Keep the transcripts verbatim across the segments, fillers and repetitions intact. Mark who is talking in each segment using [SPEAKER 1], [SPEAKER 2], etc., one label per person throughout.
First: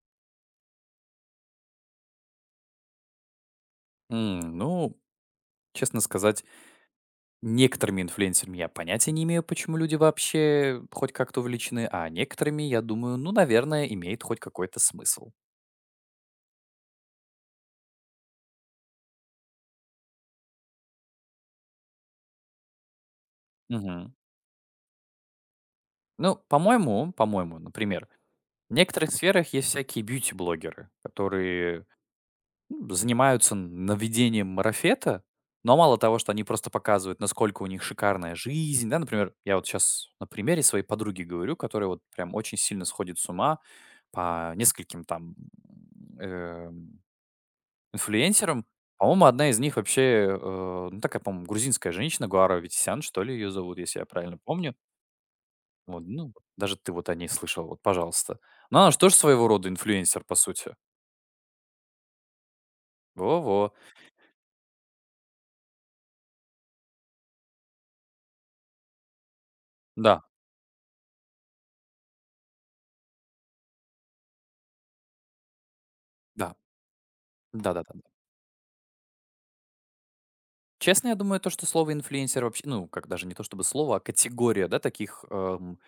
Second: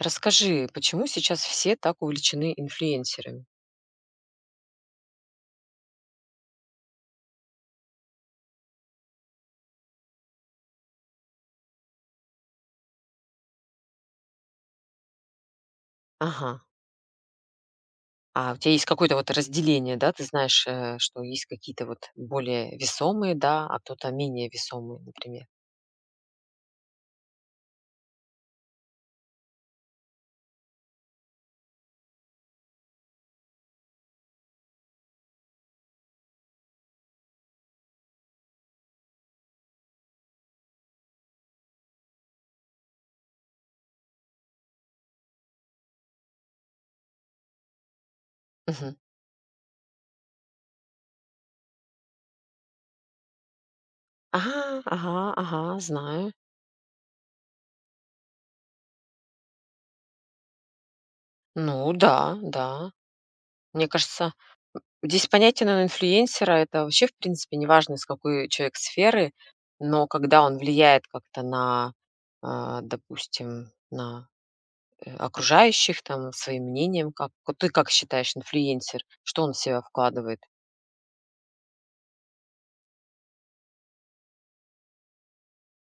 [SPEAKER 1] Расскажи, почему сейчас все так увлечены инфлюенсерами?
[SPEAKER 2] М, ну, честно сказать, некоторыми инфлюенсерами я понятия не имею, почему люди вообще хоть как-то увлечены, а некоторыми, я думаю, ну, наверное, имеет хоть какой-то смысл.
[SPEAKER 1] Ага. А у тебя есть какое-то вот разделение, да? Ты знаешь, э, что есть какие-то вот более весомые, да, а кто-то
[SPEAKER 2] Мгм.
[SPEAKER 1] менее весомые, например.
[SPEAKER 2] Ну, по-моему, по-моему, например, в некоторых сферах есть всякие бьюти-блогеры, которые м, занимаются наведением марафета, но мало того, что они просто показывают, насколько у них шикарная жизнь, да, например, я вот сейчас на примере своей подруги говорю, которая вот прям очень сильно сходит с ума по нескольким там эм, инфлюенсерам.
[SPEAKER 1] Мгм.
[SPEAKER 2] По-моему, одна из них вообще, э, ну такая, по-моему, грузинская женщина, Гуара Ветисян, что ли, ее зовут, если я правильно
[SPEAKER 1] Ага,
[SPEAKER 2] помню.
[SPEAKER 1] ага, ага,
[SPEAKER 2] Вот,
[SPEAKER 1] знаю.
[SPEAKER 2] ну, даже ты вот о ней слышал, вот, пожалуйста. Но она же тоже своего рода инфлюенсер, по сути.
[SPEAKER 1] Ну да, да.
[SPEAKER 2] Во-во.
[SPEAKER 1] Мне кажется, здесь понятие, наверно, инфлюенсера — это вообще, в принципе, неважно, из какой человек сферы, но
[SPEAKER 2] Да,
[SPEAKER 1] когда он влияет как-то на, а, допустим, на э, окружающих, там,
[SPEAKER 2] да,
[SPEAKER 1] своим мнением. Как вот ты как
[SPEAKER 2] да-да-да.
[SPEAKER 1] считаешь, инфлюенсер, что он в себя вкладывает?
[SPEAKER 2] Честно, я думаю, то, что слово инфлюенсер вообще, ну, как даже не то чтобы слово, а категория, да, таких эм,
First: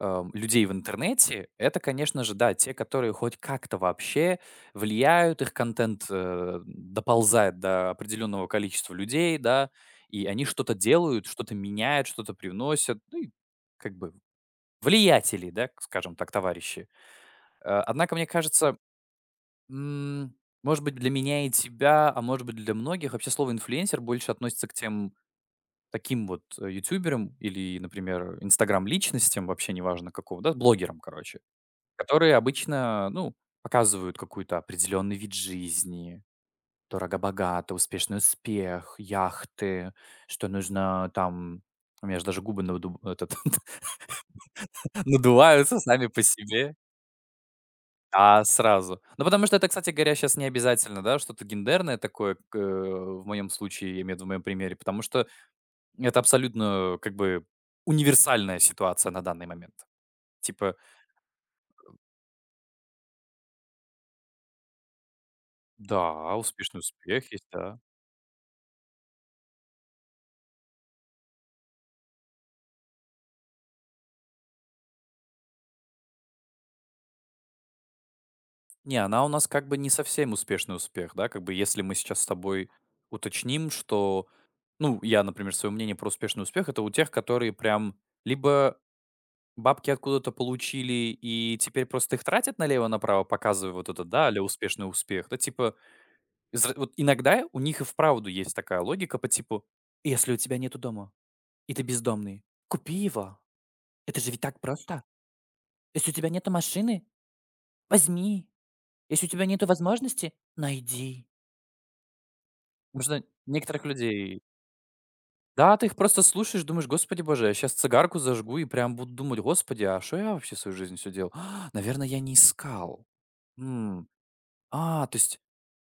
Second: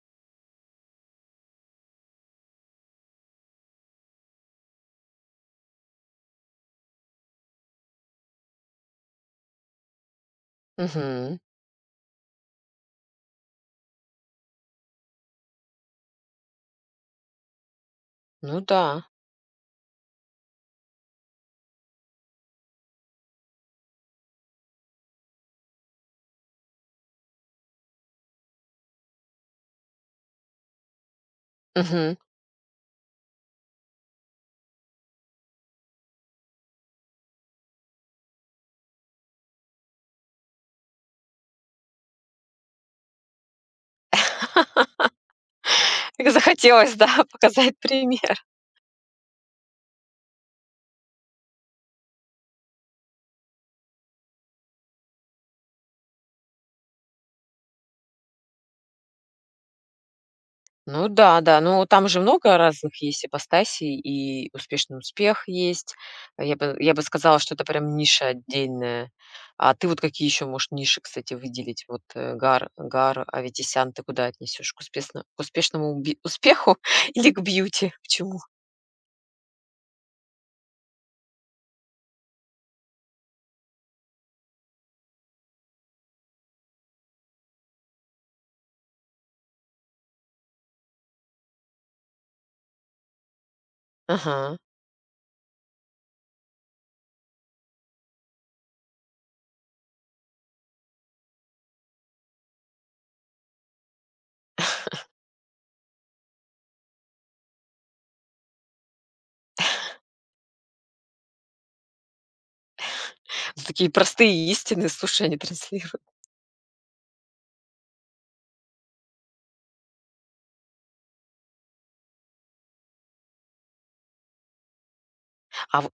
[SPEAKER 2] эм, людей в интернете, это, конечно же, да, те, которые хоть как-то вообще влияют, их контент э, доползает до определенного количества людей, да, и они что-то делают,
[SPEAKER 1] Мгм.
[SPEAKER 2] что-то меняют, что-то привносят, ну, и как бы влиятели, да, скажем так, товарищи. Э, однако, мне
[SPEAKER 1] Ну
[SPEAKER 2] кажется,
[SPEAKER 1] да.
[SPEAKER 2] м, может быть, для меня и тебя, а может быть, для многих вообще слово инфлюенсер больше относится к тем таким вот, э, ютуберам или, например, инстаграм-личностям, вообще неважно какого, да, блогерам, короче,
[SPEAKER 1] Мгм.
[SPEAKER 2] которые обычно, ну, показывают какой-то определенный вид жизни: дорого-богато, успешный успех, яхты, что нужно там. У меня же даже губы надуб этот надуваются сами по себе.
[SPEAKER 1] захотелось, да, показать пример.
[SPEAKER 2] А сразу. Ну, потому что это, кстати говоря, сейчас не обязательно, да, что-то гендерное такое, к э, в моем случае, я имею в виду в моем примере, потому что это абсолютно, как бы, универсальная ситуация на данный момент. Типа,
[SPEAKER 1] Ну да, да. Ну, там же много разных есть ипостасей, и успешный успех есть.
[SPEAKER 2] да,
[SPEAKER 1] А я бы
[SPEAKER 2] успешный
[SPEAKER 1] я бы
[SPEAKER 2] успех
[SPEAKER 1] сказала,
[SPEAKER 2] есть,
[SPEAKER 1] что это
[SPEAKER 2] да.
[SPEAKER 1] прям ниша отдельная. А ты вот какие еще можешь ниши, кстати, выделить? Вот, э, Гар Гар Аветисян ты куда отнесешь? К успешно к успешному бе успеху или к бьюти? К чему?
[SPEAKER 2] Не, она у нас как бы не совсем успешный успех, да, как бы если мы сейчас с тобой уточним, что, ну, я, например, свое мнение про успешный успех — это у тех, которые прям либо бабки откуда-то получили и теперь просто их тратят налево-направо, показывая вот это, да, или
[SPEAKER 1] Ага.
[SPEAKER 2] успешный успех". Да, типа, из вот иногда у них и вправду есть такая логика по типу: "Если у тебя нету дома". И ты бездомный. Купи его. Это же ведь так просто. Если у тебя нету машины, возьми. Если у тебя нету возможности, найди. Потому что некоторых
[SPEAKER 1] Такие простые
[SPEAKER 2] людей,
[SPEAKER 1] истины, слушай, они
[SPEAKER 2] да, ты их
[SPEAKER 1] транслируют.
[SPEAKER 2] просто слушаешь, думаешь: "Господи боже, я сейчас цигарку зажгу и прям буду думать: "Господи, а что я вообще свою жизнь все делал? Наверное, я не искал. М, а, То есть".
[SPEAKER 1] А в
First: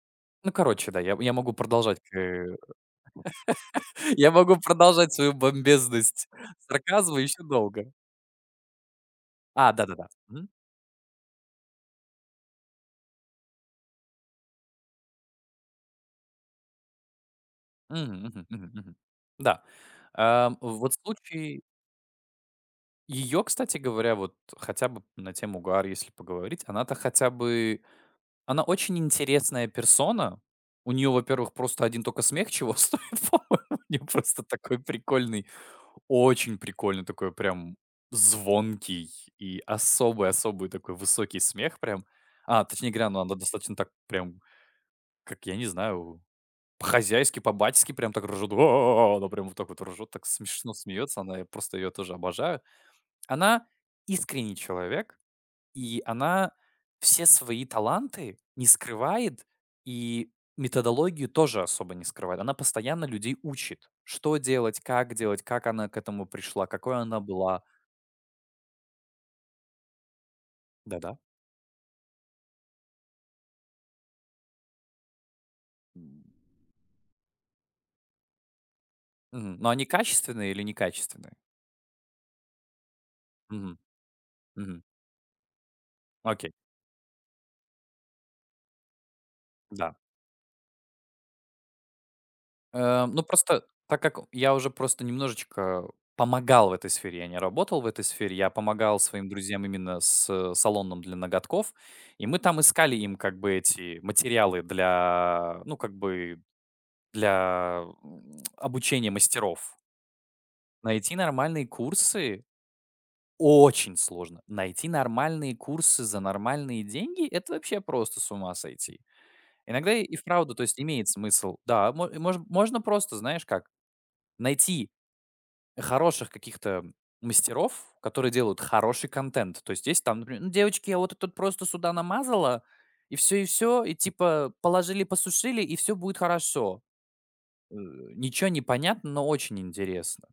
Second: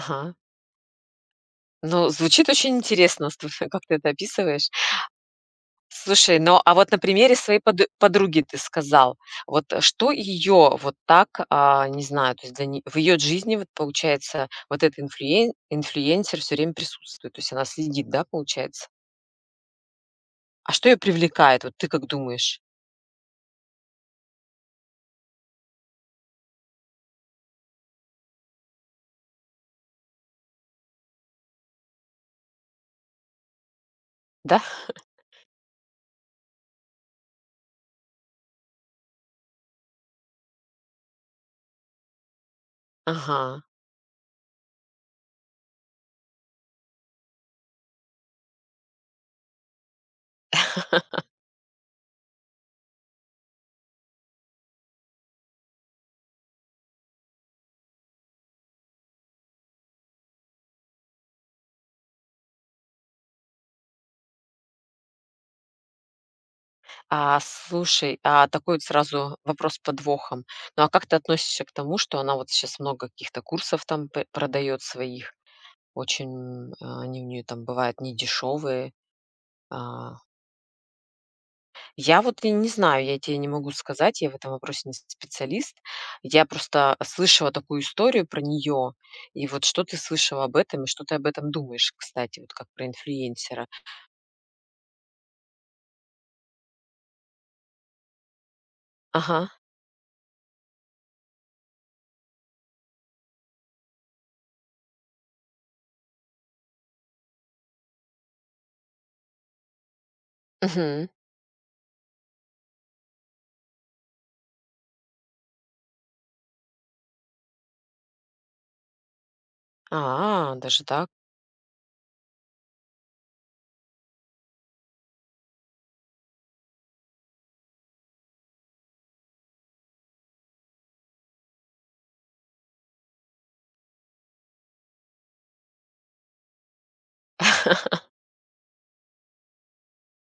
[SPEAKER 1] ага.
[SPEAKER 2] Ну, короче, да, я я могу продолжать,
[SPEAKER 1] Ну,
[SPEAKER 2] э,
[SPEAKER 1] звучит очень интересно, слушай, как ты это
[SPEAKER 2] я могу
[SPEAKER 1] описываешь.
[SPEAKER 2] продолжать свою бомбезность
[SPEAKER 1] Слушай, ну, а вот на
[SPEAKER 2] сарказма
[SPEAKER 1] примере
[SPEAKER 2] еще
[SPEAKER 1] своей поды
[SPEAKER 2] долго.
[SPEAKER 1] подруги ты сказал. Вот
[SPEAKER 2] А,
[SPEAKER 1] э,
[SPEAKER 2] да-да-да.
[SPEAKER 1] что
[SPEAKER 2] Мгм.
[SPEAKER 1] ее вот так, а, не знаю, то есть для не в ее жизни вот получается вот этот инфлюен инфлюенсер все время присутствует, то есть она следит,
[SPEAKER 2] Мгм,
[SPEAKER 1] да,
[SPEAKER 2] мгм, мгм,
[SPEAKER 1] получается?
[SPEAKER 2] мгм. Да. Ам,
[SPEAKER 1] А что
[SPEAKER 2] вот
[SPEAKER 1] ее
[SPEAKER 2] в случае
[SPEAKER 1] привлекает, вот ты как думаешь?
[SPEAKER 2] ее, кстати говоря, вот хотя бы на тему Гуар, если поговорить, она-то хотя бы она очень интересная персона. У нее, во-первых, просто один только смех чего стоит, по-моему. У нее просто
[SPEAKER 1] Да?
[SPEAKER 2] такой прикольный, очень прикольный, такой прям звонкий и особый-особый такой высокий смех прям. А, точнее говоря, ну, она
[SPEAKER 1] Ага.
[SPEAKER 2] достаточно так прям, как я не знаю, по-хозяйски, по-батьски прям так ржут. "А-а-а". Она прям вот так вот ржет, так смешно смеется. Она, я просто ее тоже обожаю. Она искренний человек, и она все свои таланты не скрывает, и методологию тоже особо не скрывает. Она постоянно людей учит, что делать, как делать, как она к этому пришла, какой она
[SPEAKER 1] А,
[SPEAKER 2] была.
[SPEAKER 1] слушай, а такой вот сразу вопрос с подвохом. Ну, а как ты
[SPEAKER 2] Да-да.
[SPEAKER 1] относишься к тому, что она вот сейчас много каких-то курсов там п продает своих?
[SPEAKER 2] Мгм.
[SPEAKER 1] Очень, а, они у нее там бывают недешевые.
[SPEAKER 2] Но они
[SPEAKER 1] А,
[SPEAKER 2] качественные или некачественные?
[SPEAKER 1] я вот и не знаю, я тебе не могу
[SPEAKER 2] Мгм,
[SPEAKER 1] сказать, я в этом вопросе
[SPEAKER 2] мгм.
[SPEAKER 1] не специалист. Я
[SPEAKER 2] Окей,
[SPEAKER 1] просто слышала такую историю про нее. И вот что
[SPEAKER 2] да.
[SPEAKER 1] ты слышала об этом, и что ты об этом думаешь, кстати, вот как про
[SPEAKER 2] Э, ну, просто
[SPEAKER 1] инфлюенсера?
[SPEAKER 2] так как я уже просто немножечко помогал в этой сфере, я не работал в этой сфере, я помогал своим
[SPEAKER 1] Ага.
[SPEAKER 2] друзьям именно с э, салоном для ноготков, и мы там искали им как бы эти материалы для, ну, как бы для м, обучения мастеров.
[SPEAKER 1] Мгм.
[SPEAKER 2] Найти нормальные курсы очень сложно. Найти нормальные курсы за нормальные деньги — это вообще просто с ума сойти. Иногда и и вправду,
[SPEAKER 1] А,
[SPEAKER 2] то есть
[SPEAKER 1] даже
[SPEAKER 2] имеет
[SPEAKER 1] так?
[SPEAKER 2] смысл. Да, мо- мож- можно просто, знаешь как, найти хороших каких-то мастеров, которые делают хороший контент. То есть есть там, например: "Ну, девочки, я вот это вот просто сюда намазала, и все и все и типа положили, посушили, и все будет хорошо". Э, Ничего не понятно, но очень интересно.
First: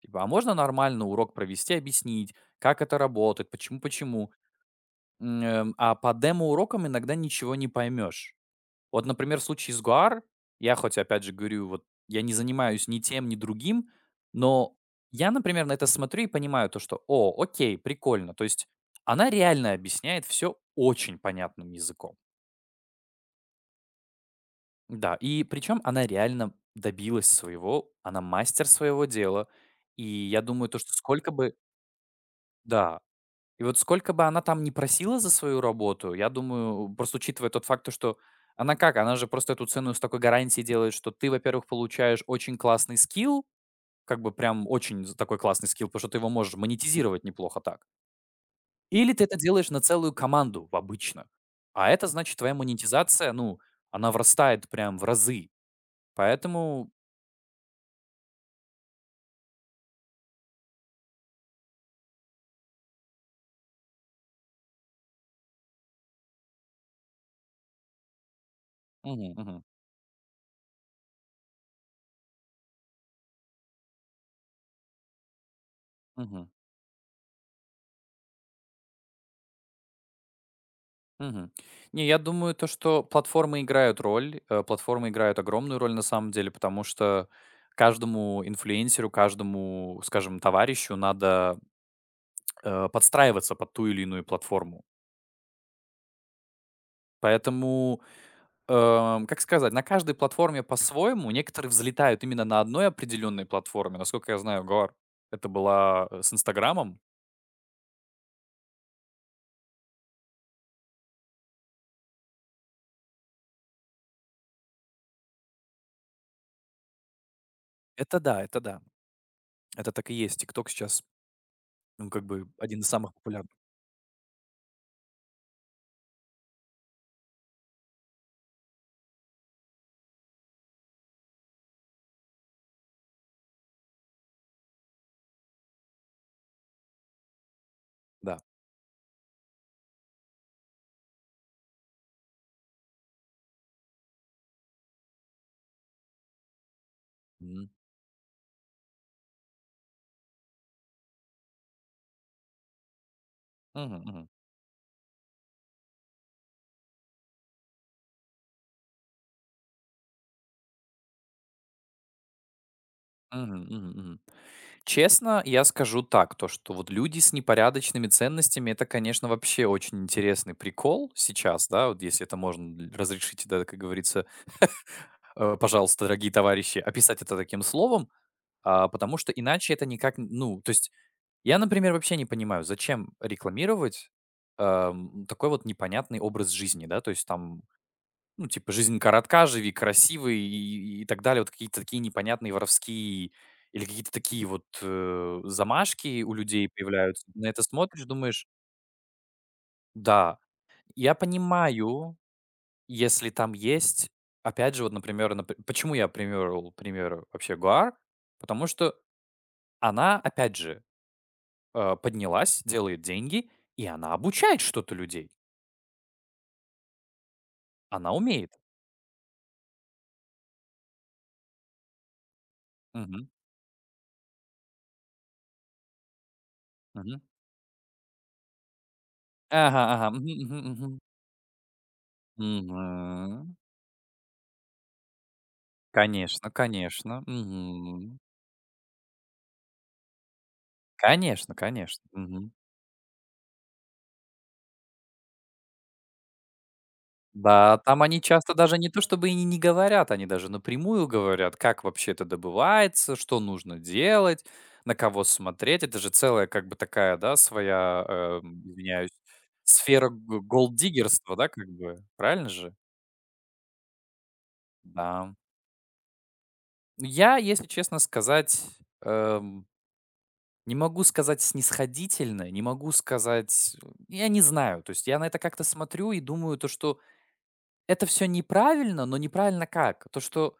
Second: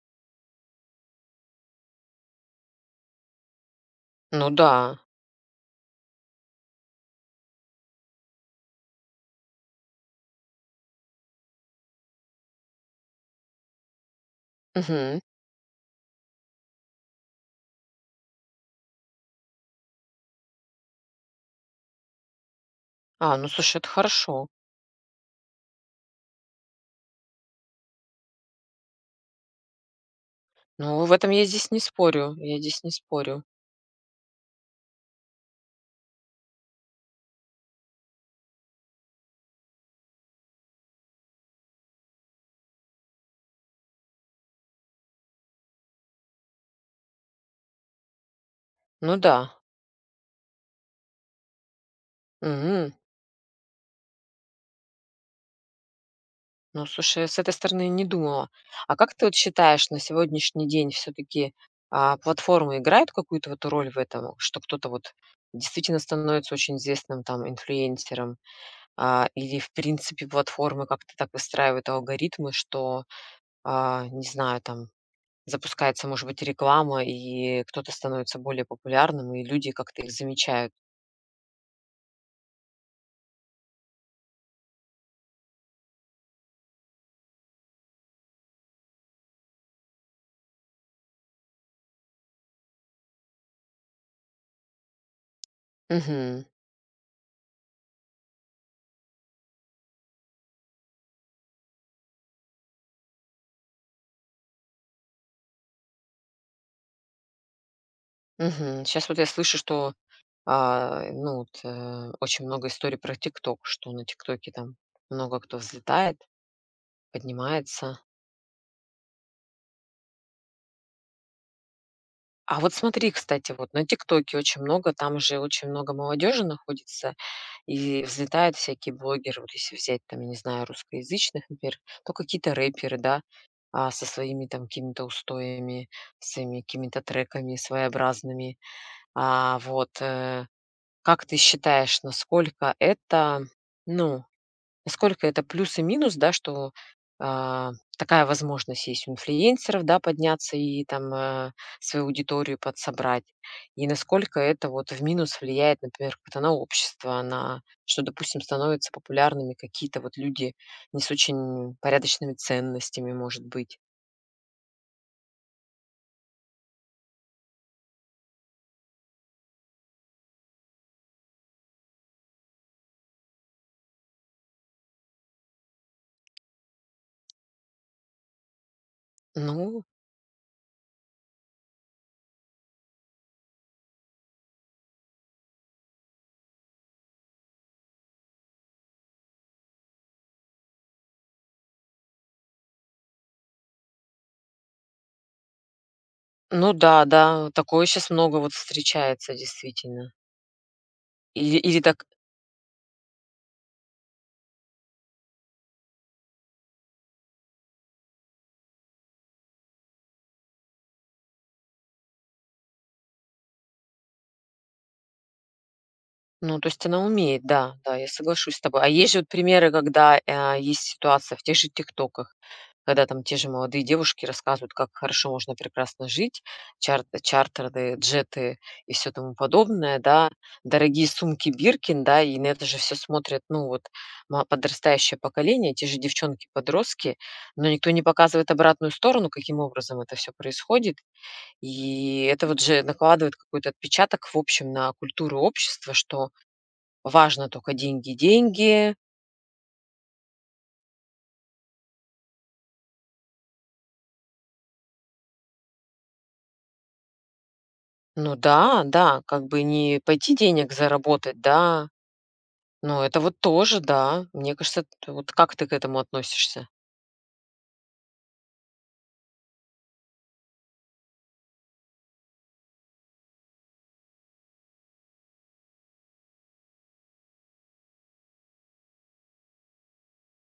[SPEAKER 2] Типа, а можно нормально урок провести, объяснить, как это работает, почему почему.
[SPEAKER 1] Ну да.
[SPEAKER 2] М, эм, а по демо-урокам иногда ничего не поймешь. Вот, например, в случае с Гуар, я хоть, опять же, говорю, вот я не занимаюсь ни тем, ни другим, но
[SPEAKER 1] Мгм.
[SPEAKER 2] я, например, на это смотрю и понимаю то, что: "О, окей, прикольно". То есть она реально объясняет все очень понятным языком.
[SPEAKER 1] А, ну слушай, это хорошо.
[SPEAKER 2] Да, и причем она реально добилась своего, она мастер своего дела. И я думаю, то, что
[SPEAKER 1] Ну, в этом
[SPEAKER 2] сколько
[SPEAKER 1] я
[SPEAKER 2] бы,
[SPEAKER 1] здесь не спорю, я здесь не
[SPEAKER 2] да.
[SPEAKER 1] спорю.
[SPEAKER 2] И вот сколько бы она там не просила за свою работу, я думаю, просто учитывая тот факт, то что она как, она же просто эту цену с такой гарантией делает, что ты, во-первых, получаешь очень классный скилл, как бы прям очень з- такой классный скилл, потому что ты его можешь монетизировать неплохо так. Или
[SPEAKER 1] Ну
[SPEAKER 2] ты
[SPEAKER 1] да.
[SPEAKER 2] это делаешь на целую команду в- обычно. А это значит, твоя
[SPEAKER 1] Мгм.
[SPEAKER 2] монетизация, ну, она врастает прям в разы.
[SPEAKER 1] Ну,
[SPEAKER 2] Поэтому...
[SPEAKER 1] слушай, я с этой стороны не думала. А как ты вот считаешь, на сегодняшний день все-таки платформы играют какую-то вот роль в этом, что кто-то вот действительно становится очень известным там инфлюенсером, а,
[SPEAKER 2] Мгм,
[SPEAKER 1] или
[SPEAKER 2] мгм,
[SPEAKER 1] в принципе платформы как-то так выстраивают алгоритмы, что, а, не знаю, там запускается, может быть,
[SPEAKER 2] мгм.
[SPEAKER 1] реклама, и кто-то становится более популярным, и люди как-то их замечают.
[SPEAKER 2] Мгм. Не, я думаю, то, что платформы играют роль, э, платформы играют огромную роль на самом деле, потому что каждому инфлюенсеру, каждому, скажем, товарищу надо э, подстраиваться под ту или иную платформу.
[SPEAKER 1] Мгм.
[SPEAKER 2] Поэтому, эм, как сказать, на каждой платформе по-своему некоторые взлетают именно на одной определенной платформе. Насколько я знаю, Гор, это была э, с Инстаграмом.
[SPEAKER 1] Мгм. Щас вот я слышу, что, а, ну вот, э, очень много историй про «Тикток», что на «Тиктоке» там много кто взлетает, поднимается.
[SPEAKER 2] Это да, это да. Это так и есть. ТикТок сейчас, ну, как бы,
[SPEAKER 1] А вот
[SPEAKER 2] один из
[SPEAKER 1] смотри,
[SPEAKER 2] самых популярных.
[SPEAKER 1] кстати, вот на «Тиктоке» очень много, там же очень много молодежи находится, и взлетают всякие блогеры. Вот если взять там, я не знаю, русскоязычных, например, то какие-то рэперы, да, а, со своими там какими-то устоями, своими какими-то треками
[SPEAKER 2] Да.
[SPEAKER 1] своеобразными. А, вот, э Как ты считаешь, насколько это, ну, насколько это плюс и минус, да, что,
[SPEAKER 2] Мгм.
[SPEAKER 1] а, такая возможность есть у инфлюенсеров, да, подняться и там, э, свою аудиторию подсобрать? И
[SPEAKER 2] Мгм, мгм.
[SPEAKER 1] насколько это вот в минус влияет, например, как-то на общество, на что, допустим, становятся популярными какие-то вот люди не с очень порядочными ценностями, может
[SPEAKER 2] Мгм,
[SPEAKER 1] быть?
[SPEAKER 2] мгм, мгм. Честно, я скажу так, то что вот люди с непорядочными ценностями — это, конечно, вообще очень интересный прикол сейчас, да, вот если это можно л- разрешить, да, как говорится, э, пожалуйста, дорогие товарищи, описать это таким словом, а, потому что иначе
[SPEAKER 1] Ну
[SPEAKER 2] это никак, н- ну, то есть я, например, вообще не понимаю, зачем рекламировать эм, такой вот непонятный образ жизни, да, то есть там ну, типа, жизнь коротка, живи красиво и и и так далее. Вот какие-то такие непонятные воровские или какие-то такие вот, э, замашки у людей
[SPEAKER 1] ну да,
[SPEAKER 2] появляются. На
[SPEAKER 1] да,
[SPEAKER 2] это
[SPEAKER 1] такое
[SPEAKER 2] смотришь,
[SPEAKER 1] сейчас много
[SPEAKER 2] думаешь:
[SPEAKER 1] вот встречается действительно.
[SPEAKER 2] "Да". Я
[SPEAKER 1] Или или так.
[SPEAKER 2] понимаю, если там есть, опять же, вот, например, нап почему я примерил пример вообще Гуар. Потому что она, опять же, э, поднялась, делает деньги, и она обучает что-то людей.
[SPEAKER 1] Ну, то есть она умеет, да, да, я
[SPEAKER 2] Она умеет.
[SPEAKER 1] соглашусь с тобой. А есть же вот примеры, когда, а, есть ситуация в тех же «Тиктоках», когда там
[SPEAKER 2] Мгм,
[SPEAKER 1] те же молодые девушки рассказывают, как хорошо можно прекрасно жить, чарт
[SPEAKER 2] мгм.
[SPEAKER 1] чартеры, джеты и все тому
[SPEAKER 2] Ага,
[SPEAKER 1] подобное,
[SPEAKER 2] ага.
[SPEAKER 1] да,
[SPEAKER 2] Мгм, мгм, мгм.
[SPEAKER 1] дорогие сумки Биркин, да, и на это же все смотрят,
[SPEAKER 2] Мгм.
[SPEAKER 1] ну, вот ма подрастающее поколение, те же
[SPEAKER 2] Конечно,
[SPEAKER 1] девчонки-подростки,
[SPEAKER 2] конечно.
[SPEAKER 1] но никто не
[SPEAKER 2] Мгм.
[SPEAKER 1] показывает обратную сторону, каким образом это все происходит.
[SPEAKER 2] Конечно, конечно.
[SPEAKER 1] И это
[SPEAKER 2] Мгм.
[SPEAKER 1] вот же накладывает какой-то отпечаток в общем на культуру общества, что Важно только
[SPEAKER 2] Да, там
[SPEAKER 1] деньги,
[SPEAKER 2] они часто даже не
[SPEAKER 1] деньги.
[SPEAKER 2] то чтобы и не говорят, они даже напрямую говорят, как вообще это добывается, что нужно делать, на кого смотреть. Это же целая как бы такая, да, своя,
[SPEAKER 1] Ну
[SPEAKER 2] эм,
[SPEAKER 1] да,
[SPEAKER 2] извиняюсь,
[SPEAKER 1] да, как бы не
[SPEAKER 2] сфера
[SPEAKER 1] пойти
[SPEAKER 2] г
[SPEAKER 1] денег
[SPEAKER 2] голддиггерства,
[SPEAKER 1] заработать,
[SPEAKER 2] да, как
[SPEAKER 1] да.
[SPEAKER 2] бы. Правильно же?
[SPEAKER 1] Но это вот тоже, да. Мне кажется, т вот
[SPEAKER 2] Да.
[SPEAKER 1] как ты к этому относишься?
[SPEAKER 2] Я, если честно сказать, эм не могу сказать снисходительно, не могу сказать, э, я не знаю. То есть я на это как-то смотрю и думаю, то, что это все неправильно, но неправильно как? То, что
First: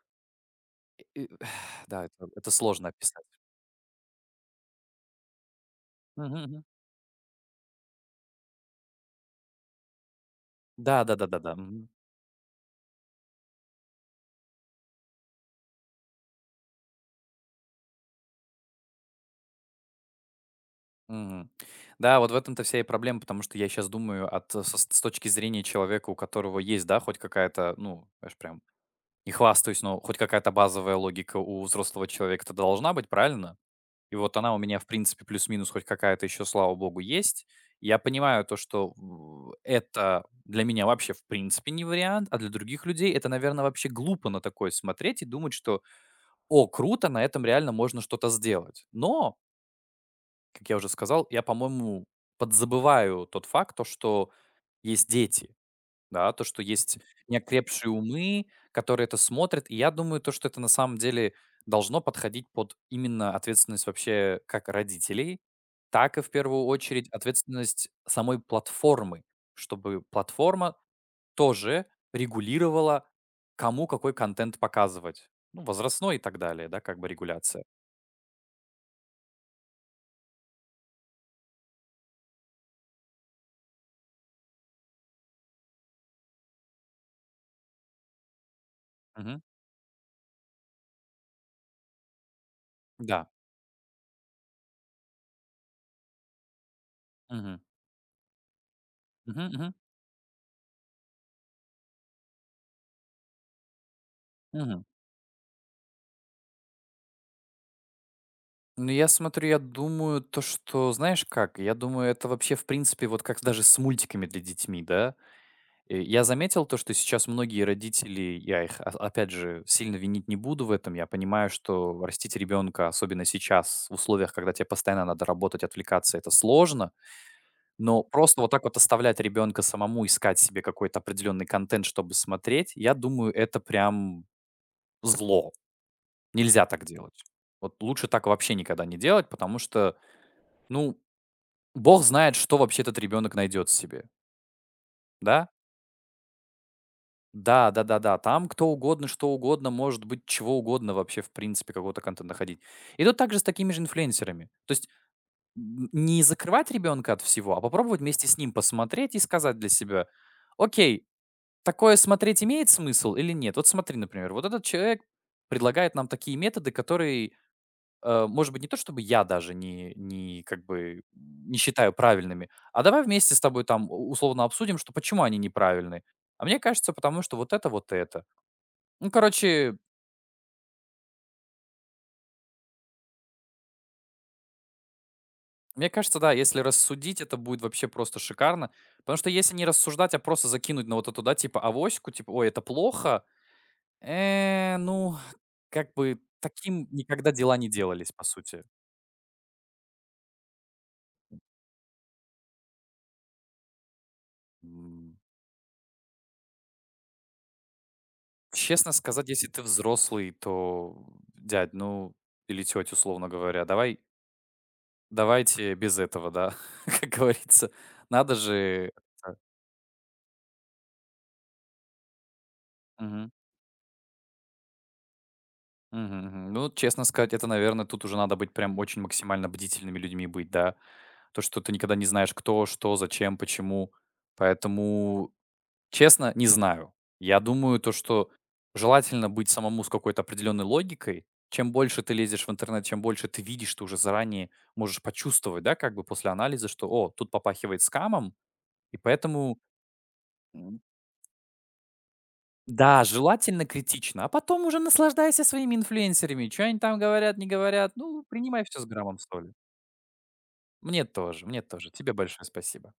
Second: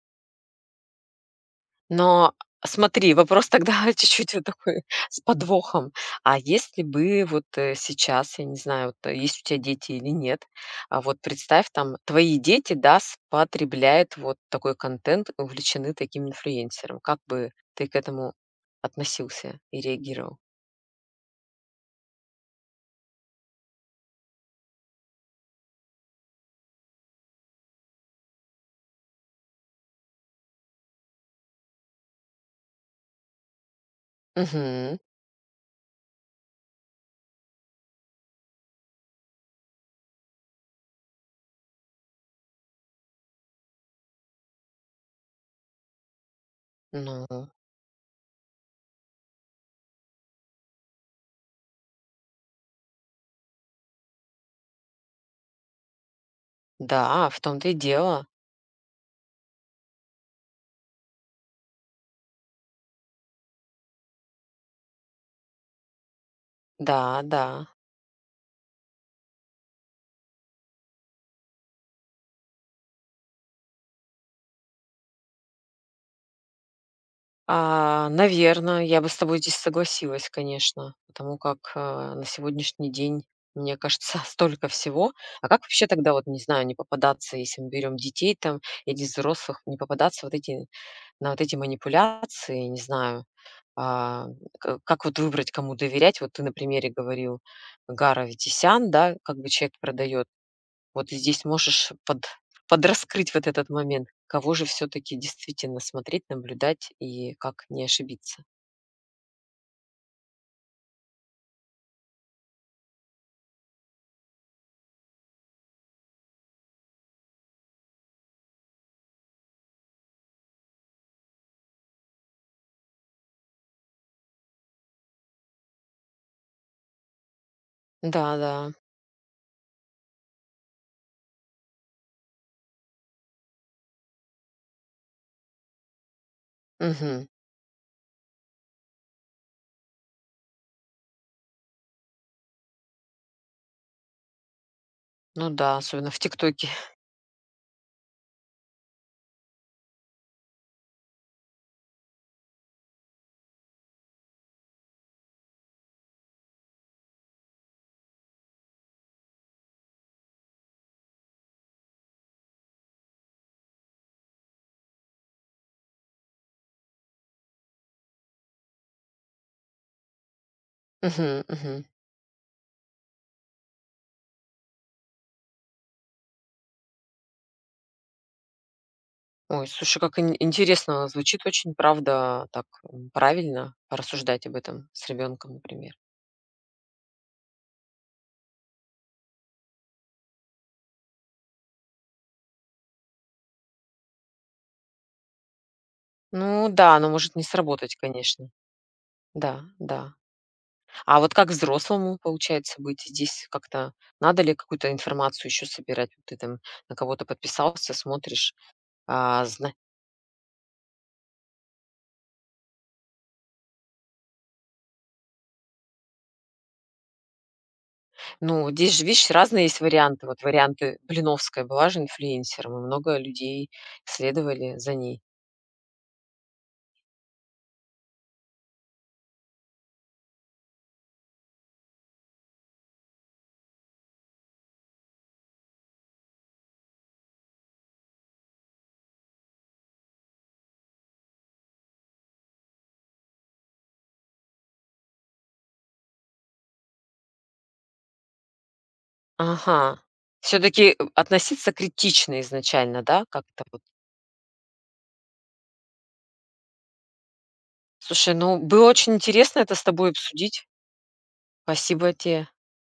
[SPEAKER 2] и да, это
[SPEAKER 1] Но
[SPEAKER 2] это сложно
[SPEAKER 1] смотри,
[SPEAKER 2] описать.
[SPEAKER 1] вопрос тогда чуть-чуть вот такой с подвохом.
[SPEAKER 2] Мгм,
[SPEAKER 1] А
[SPEAKER 2] мгм.
[SPEAKER 1] если бы вот, э, сейчас, я не знаю, вот э, есть у тебя дети или нет,
[SPEAKER 2] Да,
[SPEAKER 1] а
[SPEAKER 2] да,
[SPEAKER 1] вот
[SPEAKER 2] да, да, да.
[SPEAKER 1] представь,
[SPEAKER 2] Мгм.
[SPEAKER 1] там твои дети, да, спотребляют вот такой контент, увлечены таким инфлюенсером. Как бы ты к этому относился и реагировал?
[SPEAKER 2] Мгм. Да, вот в этом-то вся и проблема, потому что я сейчас думаю от э, со с точки зрения человека, у которого есть, да, хоть какая-то, ну, знаешь, прям не хвастаюсь, но хоть какая-то базовая логика у взрослого человека-то должна быть, правильно? И вот она у меня, в
[SPEAKER 1] Мгм.
[SPEAKER 2] принципе, плюс-минус хоть какая-то еще, слава богу, есть. Я понимаю то, что в это для меня вообще в принципе не вариант, а для других людей это, наверное, вообще глупо на такое смотреть и думать, что «О, круто, на
[SPEAKER 1] Ну
[SPEAKER 2] этом реально можно что-то сделать». Но, как я уже сказал, я, по-моему, подзабываю тот факт, то, что есть дети. Да, то, что есть
[SPEAKER 1] да, в том-то и
[SPEAKER 2] неокрепшие
[SPEAKER 1] дело.
[SPEAKER 2] умы, которые это смотрят. И я думаю, то, что это на самом деле должно подходить под именно ответственность вообще как родителей, так и в первую очередь
[SPEAKER 1] Да, да.
[SPEAKER 2] ответственность самой платформы, чтобы платформа тоже регулировала, кому какой контент показывать. Ну, возрастной и так далее, да, как бы регуляция.
[SPEAKER 1] А, наверное, я бы с тобой здесь согласилась, конечно, потому как, а, на сегодняшний день, мне кажется, столько всего. А как вообще тогда вот, не знаю, не попадаться, если мы берем детей там или
[SPEAKER 2] Мгм.
[SPEAKER 1] взрослых, не попадаться вот эти на вот эти манипуляции, не знаю.
[SPEAKER 2] Да.
[SPEAKER 1] А, к как вот выбрать, кому доверять? Вот ты на примере говорил
[SPEAKER 2] Мгм.
[SPEAKER 1] Гаров Ветисян, да, как
[SPEAKER 2] Мгм,
[SPEAKER 1] бы
[SPEAKER 2] мгм.
[SPEAKER 1] человек продает. Вот здесь можешь под подраскрыть вот этот момент. Кого же
[SPEAKER 2] Мгм.
[SPEAKER 1] все таки действительно смотреть, наблюдать и как не ошибиться?
[SPEAKER 2] Ну, я смотрю, я думаю, то, что, знаешь как, я думаю, это вообще, в принципе, вот как даже с мультиками для детьми, да. Э, я заметил то, что сейчас многие родители, я их, а, опять же, сильно винить не буду в этом. Я понимаю, что растить ребенка, особенно сейчас, в условиях, когда тебе постоянно надо работать, отвлекаться, это сложно. Но
[SPEAKER 1] Да,
[SPEAKER 2] просто вот так
[SPEAKER 1] да.
[SPEAKER 2] вот оставлять ребенка самому искать себе какой-то определенный контент, чтобы смотреть, я думаю, это прям зло. Нельзя так делать.
[SPEAKER 1] Мгм.
[SPEAKER 2] Вот лучше так вообще никогда не делать, потому что, ну, Бог знает, что вообще этот ребенок найдет себе,
[SPEAKER 1] Ну
[SPEAKER 2] да?
[SPEAKER 1] да, особенно в «ТикТоке».
[SPEAKER 2] Да, да, да, да. Там кто угодно, что угодно, может быть, чего угодно вообще, в принципе, какого то контента находить. И тут также с такими же инфлюенсерами. То есть н- не закрывать ребенка от всего, а попробовать вместе с ним посмотреть и сказать для себя, окей, такое смотреть имеет смысл или нет? Вот смотри, например, вот этот человек предлагает нам такие методы, которые... Э, может быть, не то чтобы я даже не не как бы
[SPEAKER 1] Мгм,
[SPEAKER 2] не
[SPEAKER 1] мгм.
[SPEAKER 2] считаю правильными, а давай вместе с тобой там у условно обсудим, что почему они неправильные. А мне кажется, потому что вот это, вот это. Ну,
[SPEAKER 1] Ой,
[SPEAKER 2] короче,
[SPEAKER 1] слушай, как ин интересно звучит, очень, правда, так, м, правильно порассуждать об этом с ребенком,
[SPEAKER 2] мне
[SPEAKER 1] например.
[SPEAKER 2] кажется, да, если рассудить, это будет вообще просто шикарно. Потому что если не рассуждать, а просто закинуть на вот эту, да, типа авоську, типа, ой, это плохо, э, ну, как бы
[SPEAKER 1] Ну
[SPEAKER 2] таким
[SPEAKER 1] да, оно
[SPEAKER 2] никогда
[SPEAKER 1] может не
[SPEAKER 2] дела не
[SPEAKER 1] сработать,
[SPEAKER 2] делались, по
[SPEAKER 1] конечно.
[SPEAKER 2] сути.
[SPEAKER 1] Да, да. А вот как взрослому, получается, быть здесь как-то? Надо ли какую-то
[SPEAKER 2] М.
[SPEAKER 1] информацию еще собирать? Вот ты там на кого-то подписался, смотришь.
[SPEAKER 2] Честно сказать,
[SPEAKER 1] А,
[SPEAKER 2] если ты
[SPEAKER 1] зна
[SPEAKER 2] взрослый, то, дядь, ну, или теть, условно говоря, давай, давайте без этого, да, как говорится. Надо
[SPEAKER 1] ну,
[SPEAKER 2] же
[SPEAKER 1] здесь же, видишь,
[SPEAKER 2] как.
[SPEAKER 1] разные есть варианты. Вот варианты, Блиновская была же инфлюенсером, и много
[SPEAKER 2] Мгм.
[SPEAKER 1] людей следовали за ней.
[SPEAKER 2] Мгм, мгм. Ну, честно сказать, это, наверное, тут уже надо быть прям очень максимально бдительными людьми быть, да. То, что ты никогда не знаешь, кто, что, зачем, почему. Поэтому... Честно, не знаю. Я думаю, то, что желательно быть самому с какой-то определенной логикой. Чем больше ты лезешь в интернет, чем больше ты видишь, ты уже заранее можешь почувствовать, да, как бы после анализа, что, о, тут попахивает скамом, и поэтому,
[SPEAKER 1] Ага. все
[SPEAKER 2] м,
[SPEAKER 1] таки относиться критично изначально,
[SPEAKER 2] да,
[SPEAKER 1] да, как-то
[SPEAKER 2] желательно
[SPEAKER 1] вот.
[SPEAKER 2] критично, а потом уже наслаждайся своими инфлюенсерами, что они там говорят, не говорят, ну,
[SPEAKER 1] Слушай, ну,
[SPEAKER 2] принимай все с
[SPEAKER 1] было очень
[SPEAKER 2] граммом соли.
[SPEAKER 1] интересно это с тобой обсудить.
[SPEAKER 2] Мне тоже, мне тоже. Тебе
[SPEAKER 1] Спасибо тебе.
[SPEAKER 2] большое спасибо.